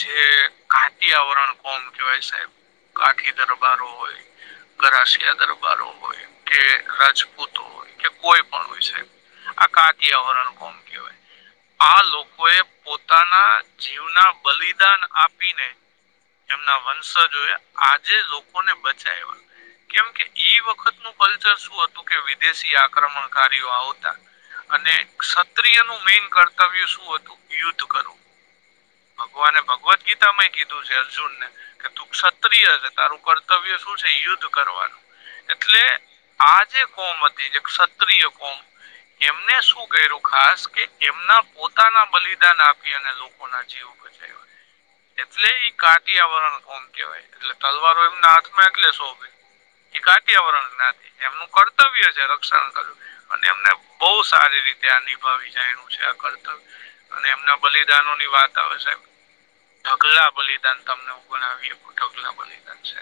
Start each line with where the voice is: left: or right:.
left: જે કાટી આવરણ કોમ કેવાય સાહેબ કાઠી દરબારો હોય ઘરાશિયા દરબારો હોય કે રાજપૂતો હોય કે કોઈ પણ વિષય આ કાતીયાવરણ કોમ કેવાય આ લોકો એ પોતાના જીવના બલિદાન આપીને એમના વંશ જોએ આજે લોકોને બચાવવા કેમ કે એ વખતનું કલ્ચર શું હતું કે વિદેશી આક્રમણ કારીઓ આવતા અને ક્ષત્રિય નું મેન કર્તવ્ય શું હતું યુદ્ધ કરવું ભગવાને ભગવદ્ ગીતામાંય કીધું છે અર્જુન ને કે તું ક્ષત્રિય છે તારું કર્તવ્ય શું છે યુદ્ધ કરવાનું એટલે આ જે કોમ હતી જે ક્ષત્રિય કોમ એમને શું કર્યું ખાસ કે એમના પોતાના બલિદાન આપી અને લોકો ના જીવ બચાવ્યા એટલે કાતિયાવરણ કોમ કહેવાય એટલે તલવારો એમના હાથમાં એટલે શોભે એ કાત્યાવરણ નાતી એમનું કર્તવ્ય છે રક્ષણ કર્યું અને એમને બહુ સારી રીતે આ નિભાવી જાય એ છે આ કર્તવ્ય અને એમના બલિદાનો ની વાત આવે સાહેબ ઢગલા બલિદાન તમનેણ આવીએ ઢગલા બલિદાન છે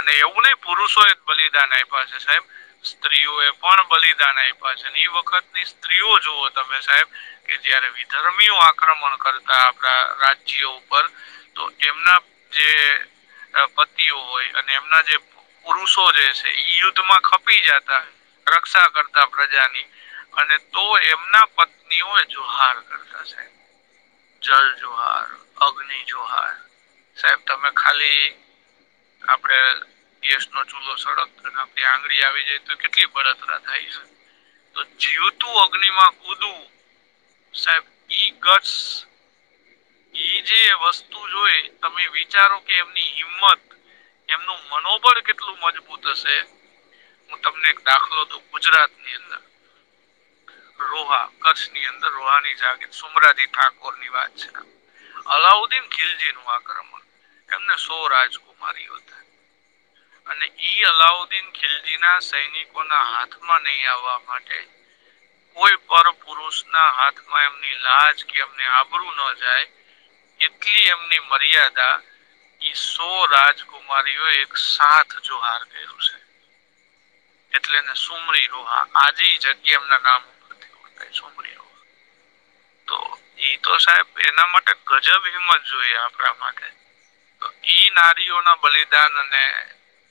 left: અને એવું નહી પુરુષો જ બલિદાન આપ્યા છે સાહેબ સ્ત્રીઓ એ પણ બલિદાન આપ્યા છે ને એ વખતની સ્ત્રીઓ જુઓ તમે સાહેબ કે જ્યારે વિઘર્મીઓ આક્રમણ કરતા રા રાજ્ય ઉપર તો એમના જે પતિઓ હોય અને એમના જે પુરુષો જે છે યુદ્ધ માં ખપી જતા રક્ષા કરતા પ્રજાની અને તો એમના પત્નીઓ જોહાર કરતા છે જલ જોહાર અગ્નિ જોહાર સાહેબ તમે ખાલી આપડે ગસ નો ચૂલો સળક ને આપડી આંગળી આવી જાય તો કેટલી બળત્રા થાય છે તો જીવતું અગ્નિ માં કુદું સાહેબ ઈ ગટ જે વસ્તુ જોઈ તમે વિચારો કે એમની હિંમત એમનું મનોબળ કેટલું મજબૂત હશે હું તમને એક દાખલો દઉ ગુજરાત ની અંદર રોહા કચ્છની અંદર રોહાની જાગીર સુમરાજી ઠાકોર ની વાત છે અલાઉદ્દીન ખિલજી નું આક્રમણ એમને સો રાજકુમારી હતા
right: [inaudible]
left: અને ઈ અલાઉદ્દીન ખિલજી ના સૈનિકોના હાથમાં નહી આવવા માટે કોઈ પર પુરુષ ના હાથમાં એમની લાજ કે એમને આબરું ના જાય કેટલી એમની મર્યાદા ઈ સો રાજકુમારીઓ એક સાથ જહાર કર્યું છે એટલેને સુમરીનુ, હા આજ જગ્યા એમના નામ ઓળખાય
right: [inaudible]
left: સુમરી રોહા
right: [unintelligible]
left: તો એઈ તો સાહેબ એના માટે ગજબ હિંમત જોઈએ આપણા માટે ઈ નારીઓના બલિદાન અને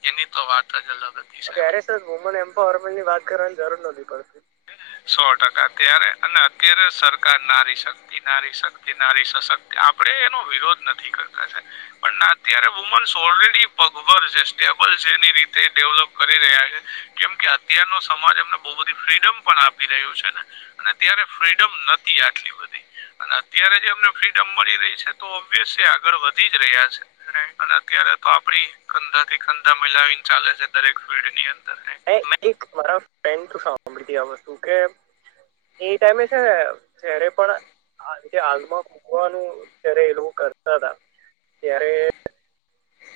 left: એની તો વાત જ અલગ જ
right: ત્યારે સર વુમન એમ્પાવરમેન્ટની વાત કરવાની જરૂર નહોતી પડતી.
left: સો ટકા ત્યારે અને અત્યારે સરકાર નારી શક્તિ, નારી શક્તિ, નારી સશક્તિ આપણેે એનો વિરોધ નથી કરતા, પણ અત્યારે વુમન્સ ઓલરેડી પગભર છે, સ્ટેબલ છે, એની રીતે ડેવલપ કરી રહ્યા છે. કેમ કે અત્યારનો સમાજ એમને બહુ બધી ફ્રીડમ પણ આપી રહ્યું છે ને અને ત્યારે ફ્રીડમ નતી આટલી બધી અને અત્યારે જે અમને ફ્રીડમ મળી રહી છે તો ઓબ્સ આગળ વધી જ રહ્યા છે. અને અત્યારે તો આપડી કંધાથી કંધા મિલાવી ને ચાલે છે દરેક ફિલ્ડની અંદર
right: એક મારા ફ્રેન્ડ સાંભળીતી આ વસ્તુ કે, એ ટાઈમે છે, જ્યારે પણ આ જે આગમાં કુવાનું જ્યારે એ લોકો કરતા હતા ત્યારે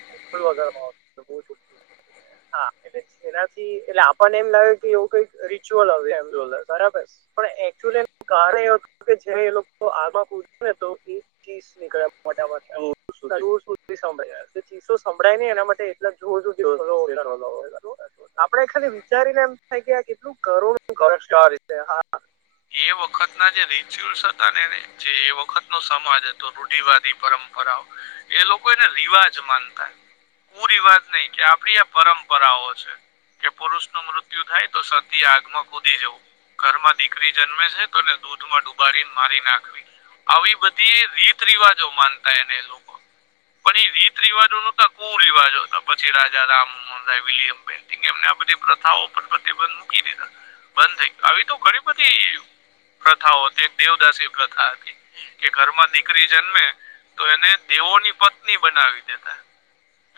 right: [unintelligible] હા એટલે એનાથી એટલે આપણને એમ લાગે કે એવું કઈક રિચ્યુઅલ આવ એમ જો બરાબર પણ એકચુઅલી એનું કારણ એવું હતું કે જે એ લોકો આગમાં પૂછ્યું ને તો એ ચીસ નીકળ્યા મોટા ભાગ [inaudible] ચીસો સંભળાયને એના માટે એટલા જોર દિવસ આપડે છેને વિચારીને એમ થાય કે આ કેટલું કરોડચ છે હા
left: એ વખતના જે રિચ્યુઅલ્સ હતાને જે એ વખતનો સમાજ હતો રૂઢિવાદી, પરંપરા, એ લોકો એને રિવાજ માનતા કુરિવાજ નહી કે આપડી આ પરંપરાઓ છે. કે પુરુષનું મૃત્યુ થાય તો સતી આગમાં કૂદી જવું, ઘરમાં દીકરી જન્મે છે, તો એને દૂધમાં ડુબારીને મારી નાખવી. આવી બધી રીત રિવાજો માનતા એને એ લોકો. પણ એ રીત રિવાજો નતા, કુરિવાજો, પછી રાજા રામ લિયમ પે એમ આ બધી પ્રથાઓ પર પ્રતિબંધ મૂકી દીધા. બંધ થઈ આવી તો ઘણી બધી પ્રથાઓ હતી, દેવદાસી પ્રથા હતી, કે ઘરમાં દીકરી જન્મે તો એને દેવોની પત્ની બનાવી દેતા.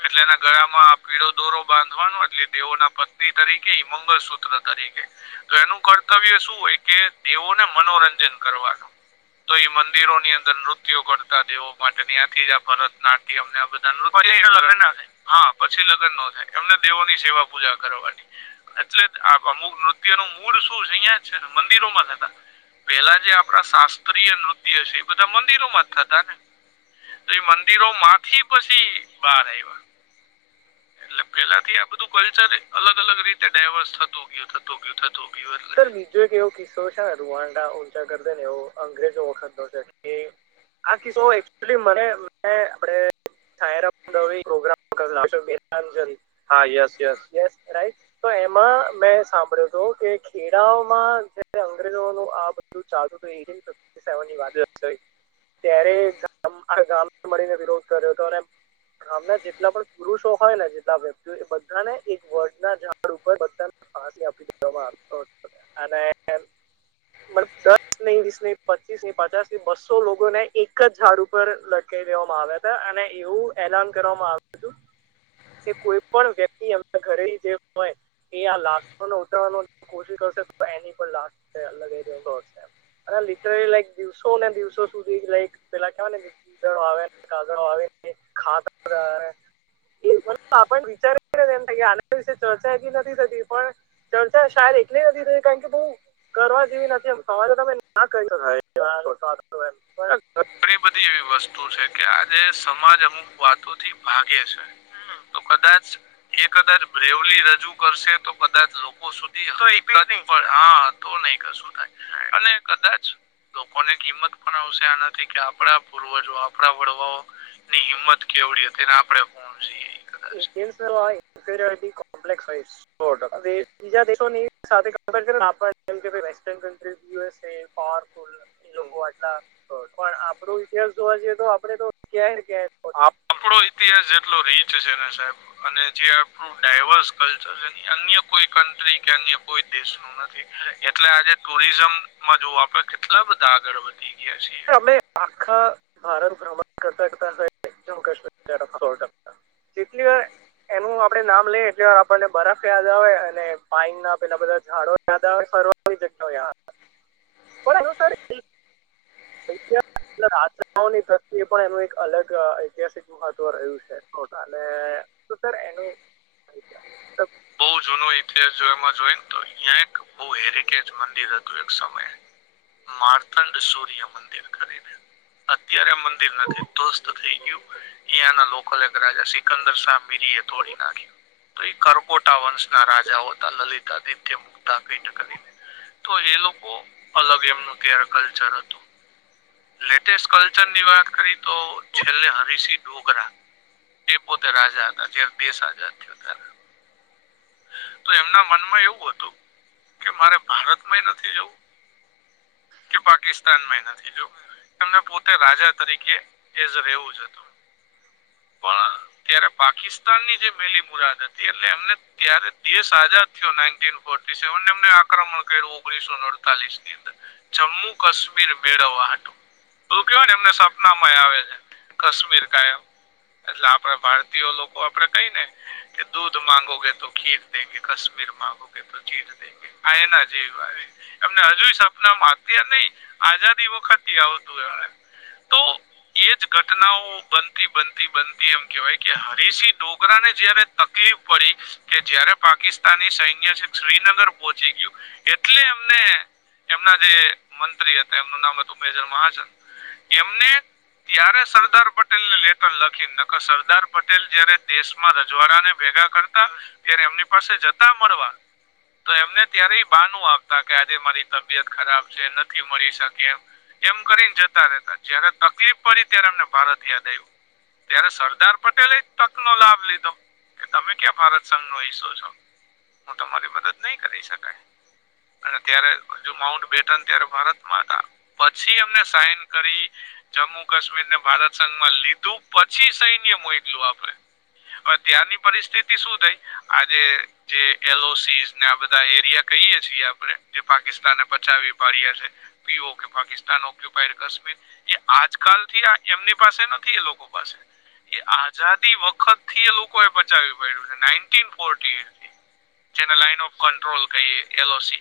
left: એટલે એના ગળામાં આ પીળો દોરો બાંધવાનો એટલે દેઓ ના પત્ની તરીકે ઈ મંગલસુત્ર તરીકે તો એનું કર્તવ્ય શું હોય કે દેવોને મનોરંજન કરવાનું. તો એ મંદિરોની અંદર નૃત્ય કરતા દેવો માટે ત્યાંથી જ આ ભરતનાટ્ય અમને બધા લે [unintelligible] હા પછી લગ્ન ન થાય એમને દેવો ની સેવા, પૂજા કરવાની. એટલે આ અમુક નૃત્ય નું મૂળ શું છે અહિયાં છે મંદિરોમાં થતા પેલા જે આપડા શાસ્ત્રીય નૃત્ય છે એ બધા મંદિરોમાં જ થતા ને. તો એ મંદિરોમાંથી પછી બાર આવ્યા. પેલાથી આ બધું કલ્ચરને અલગ અલગ રીતે ડાયવર્સ થતું ગયું થતું, ગયું થતું, ગયું એ.
right: સર બીજો કે કિસો છે, રૂંવાડા ઊંચા કરી દેને એવો અંગ્રેજો વખત છેકી આ કિસ્સોમા એકચ્યુલી મને મે આપડે [inaudible] હા યસ યસ યસ રાઈટ તો એમાં મેં સાંભળ્યું હતું કે ખેડાઓમાં જયારે અંગ્રેજોનું આ બધું ચાલતુ હતું એ સેવનટિન ત્યારે ગામ મળીને નથી વીરોધ કર્યો હતો અને ગામના જેટલા પણ પુરુષો હોય ને જેટલા વ્યક્તિ એ બધાને એક વર્ડના ઝાડ ઉપર બધા ફાસી આપી દેવામાં આવતી અને મ દસ નહીિ વીસ નહ પચીસ નહી પચાસ બસ્સો લોકો ને એક જ ઝાડ ઉપર લટ કહી દેવામાં આવ્યા હતા અને એવું એલાન કરવામાં આવ્યું હતું. કે કોઈ પણ વ્યક્તિ એમના ઘરે જે હોય એ આ લાખો ઉતરવાનો કોશિશ કરશે તો એનની પણ લાસ્ટ અલગ અને લિટરલી લાઈક દિવસો ને દિવસો સુધી લાઈક પેલા કેવા ને ળો આવેને કાગળો આવે ખા એ આપ વિચાર એમ કે આના વિશે ચર્ચા એ નથી થતી પણ ચાલતા શ એટલે નથી થ કારણ કે બહુ કરવા જેવી નથી એમ સવારે તમે ના કરી
left: ઘણી બધી એવી વસ્તુ છે કે આજે સમાજ અમુક વાતોથી ભાગે છે. તો કદાચ એ કદાચ બ્રેવલી રજૂ કરશે તો કદાચ લોકો સુધી હા તો નહી કરશ. અને કદાચ લોકોની કિંમત પણ આવશે આના કે આપણા પૂર્વજો આપણા વડવાઓ ની હિંમત કેવડી હતીને આપડે કોીએ.
right: ન્ડયન લ મફીરયલિટી કોંપ્લેક્સ બીજા દેશોની સાથે કમ્પેર કર આપ જેમ કે વેસ્ટર્ન કન્ટ્રી યુસ એ પાર્ક આટલા પણ આપડો ઇતિહાસ જોવા જએ તો આપડે તો કે કે
left: આપડો ઇતિહાસ જેટલો રીચ છે ને સાહેબ અને જે ડાયવર્સ કલ્ચર છે અન્ય કોઈ કન્ટ્રી કે અન્ય કોઈ દેશમાં એટલે આજે ટુરિઝમમાં જોવ આપણે કેટલા બધા આગળ વધી ગયા છીએ.
right: અમે આખા ભારત ભ્રમણ કરતા કરતા જમ્મુ કશ્મીર કેટલી વાર એનું આપડે નામ લઈએ એટલે આપણને બરફ યાદ આવે અને પાઇ ના પેલા બધા ઝાડો યાદ આવે ફરવા કોઈ દક [inaudible] રાજની દષ્ટ પણ એનું એક અલગ ઐતિહાસિક મહત્વ રહ્યું છે અને. શું સર એનું. તો
left: બહ જૂનો ઇતિહાસ જો એમાં જોય ને તો અહં એક બહ હેરિટેજ મંદિર હતું એક સમયે. માર્તંડ સૂર્ય મંદિર કરીને. અત્યારે મંદિર નથી ધ્વસ્ત થઈ ગયું એના લોકો રાજા સિકંદર સા મિરી એ તોોડી નાખ્યો તો એ કરકોટ વંશ ના રાજાઓ હતા લલિતા આદિત્ય મુગ્ધા ક તો એ લોકો અલગ એમનું તાર કલ્ચર હતું. લેટેસ્ટ કલ્ચર ની વાત કરી તો છેલ્લે હરિસિંહ ઢોગરા. તે પોતે રાજા હતા જ્યારે દેશ આઝાદ થયો ત. તો એમના મનમાં એવું હતું કે મારે ભારતમાંય નથી જવું. કે પાકિસ્તાનમાં નથી જો. એમને પોતે રાજા તરીકે એ જ રહેવું જ હતું. પણ ત્યારે પાકિસ્તાનની જે મેલી મુરાદ હતી એટલે એમને. ત્યારે દેશ આઝાદ થયો સ એમ આક્રમણ કર્યું ઓગણીસો અડતાલીસ નીંદ. જમ્મુ કાશ્મીર મેળવવા હતું. બું કવા ને એમને સપના માં આવે છે કાશ્મીર કાયમ. એટલે આપડા ભારતીય લોકો આપડે કઈ ને કે દૂધ માંગો કે. તો ખીર દેગે કશમીર મામાંગો કે તો ચીર દેગે આય નાજ વા. એમને હજુ સપના માં અત્યાર નહ આઝાદી વખતે આવતું એ.
right: [inaudible]
left: એજ ઘટનાઓ. બનતી બનતી બનતી એમ કેવાય કે હરિશિંહ ઠોકરા ને જયારે તકલીફ પડી. કે જયારે પાકિસ્તાની સૈન્ય છે શ્રીનગર પહોચી ગયું એટલે એમને એમના જે મંત્રી હતા એમનું નામ હતુંર મહાજન એમને ત્યારે સરદાર પટેલ ને લેટર લખી નખ સરદાર પટેલ જયારે દેશમાં રજવાડા ને ભેગા કર કરતા ત્યારે એમની પાસે જતા મળવા તો એમને ત્યારે બાનું આપતા કે આજે મારી તબિયત ખરાબ છે નથી મળી શકે એમ એમ કરીને જતા રહેતા જયારે તકલીફ પડી ત્યારે અમને ભારત યાદ આવ્યું ત્યારે સરદાર પટેલે તક નો લાભ લીધો કે તમે ક્યાં ફરજ હિસ્સો છ હું તમારી મદદ નહી કરી શકાય અને ત્યારે હજુ માઉન્ટ બેટન ત્યારે ભારતમાં હતા પછી એમને સાઈન કરી જમ્મુ કાશ્મીર ને ભારત સંઘમાં લીધું પછી સૈન્ય મોટલું આપડે ત્યંની પરિસ્થિતિ શું થઈ આજે જે એલ ઓસી ને આ બધા એરિયા કહીય છીએ આપણે જે પાકિસ્તાનને પચાવી પાડ્યા છે પી ઓકે પાકસ્તાન ઓકે કશમીર એ આજકાલ થી આ એમની પાસે નથી એ લોકો પાસે એ આઝાદી વખત થી એ લોકો એ પચાવી પડ્યું છે ફ જેને લાઈન ઓફ કંટ્રોલ કહી એલ ઓસી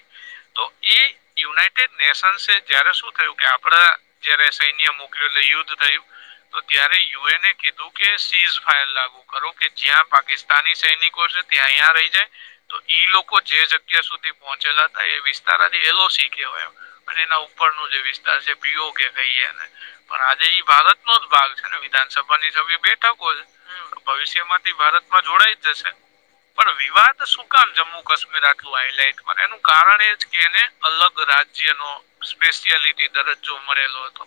left: તો એ યુનાઈટેડ નેશન્ જયારે શું થયું કે આપડા જયારે સૈન્ય મોકલ્યું એટલે યુદ્ધ થયું તો ત્યારે યુએન કીધું કે સીઝ ફાયર લાગુ કરો કે જ્યાં પાકિસ્તાની સૈનિક ત્યાં અહીં રહી જાય તો ઈ લોકો જે જગ્યા સુધી પહોંચેલા હતા એ વિસ્તારથી એલોસીી કેહેવાય એમ અને એના ઉપર ન જે વિસ્તાર છે પીયો કે કહી એ ને પણ આજે ઈ ભારતનોો જ ભાગ છે ને વિધાનસભાની સ બેઠકો છે ભવિષ્ય માંથી ભારત માં જોડાઈ જ જશે પણ વિવાદ શું કામ જમ્મુ કાશ્મીર આટલું હાઈલાઈટ એનું કારણ એજ કે એને અલગ રાજ્ય નો સ્પેશિયાલિટી દરજ્જો મળેલો હતો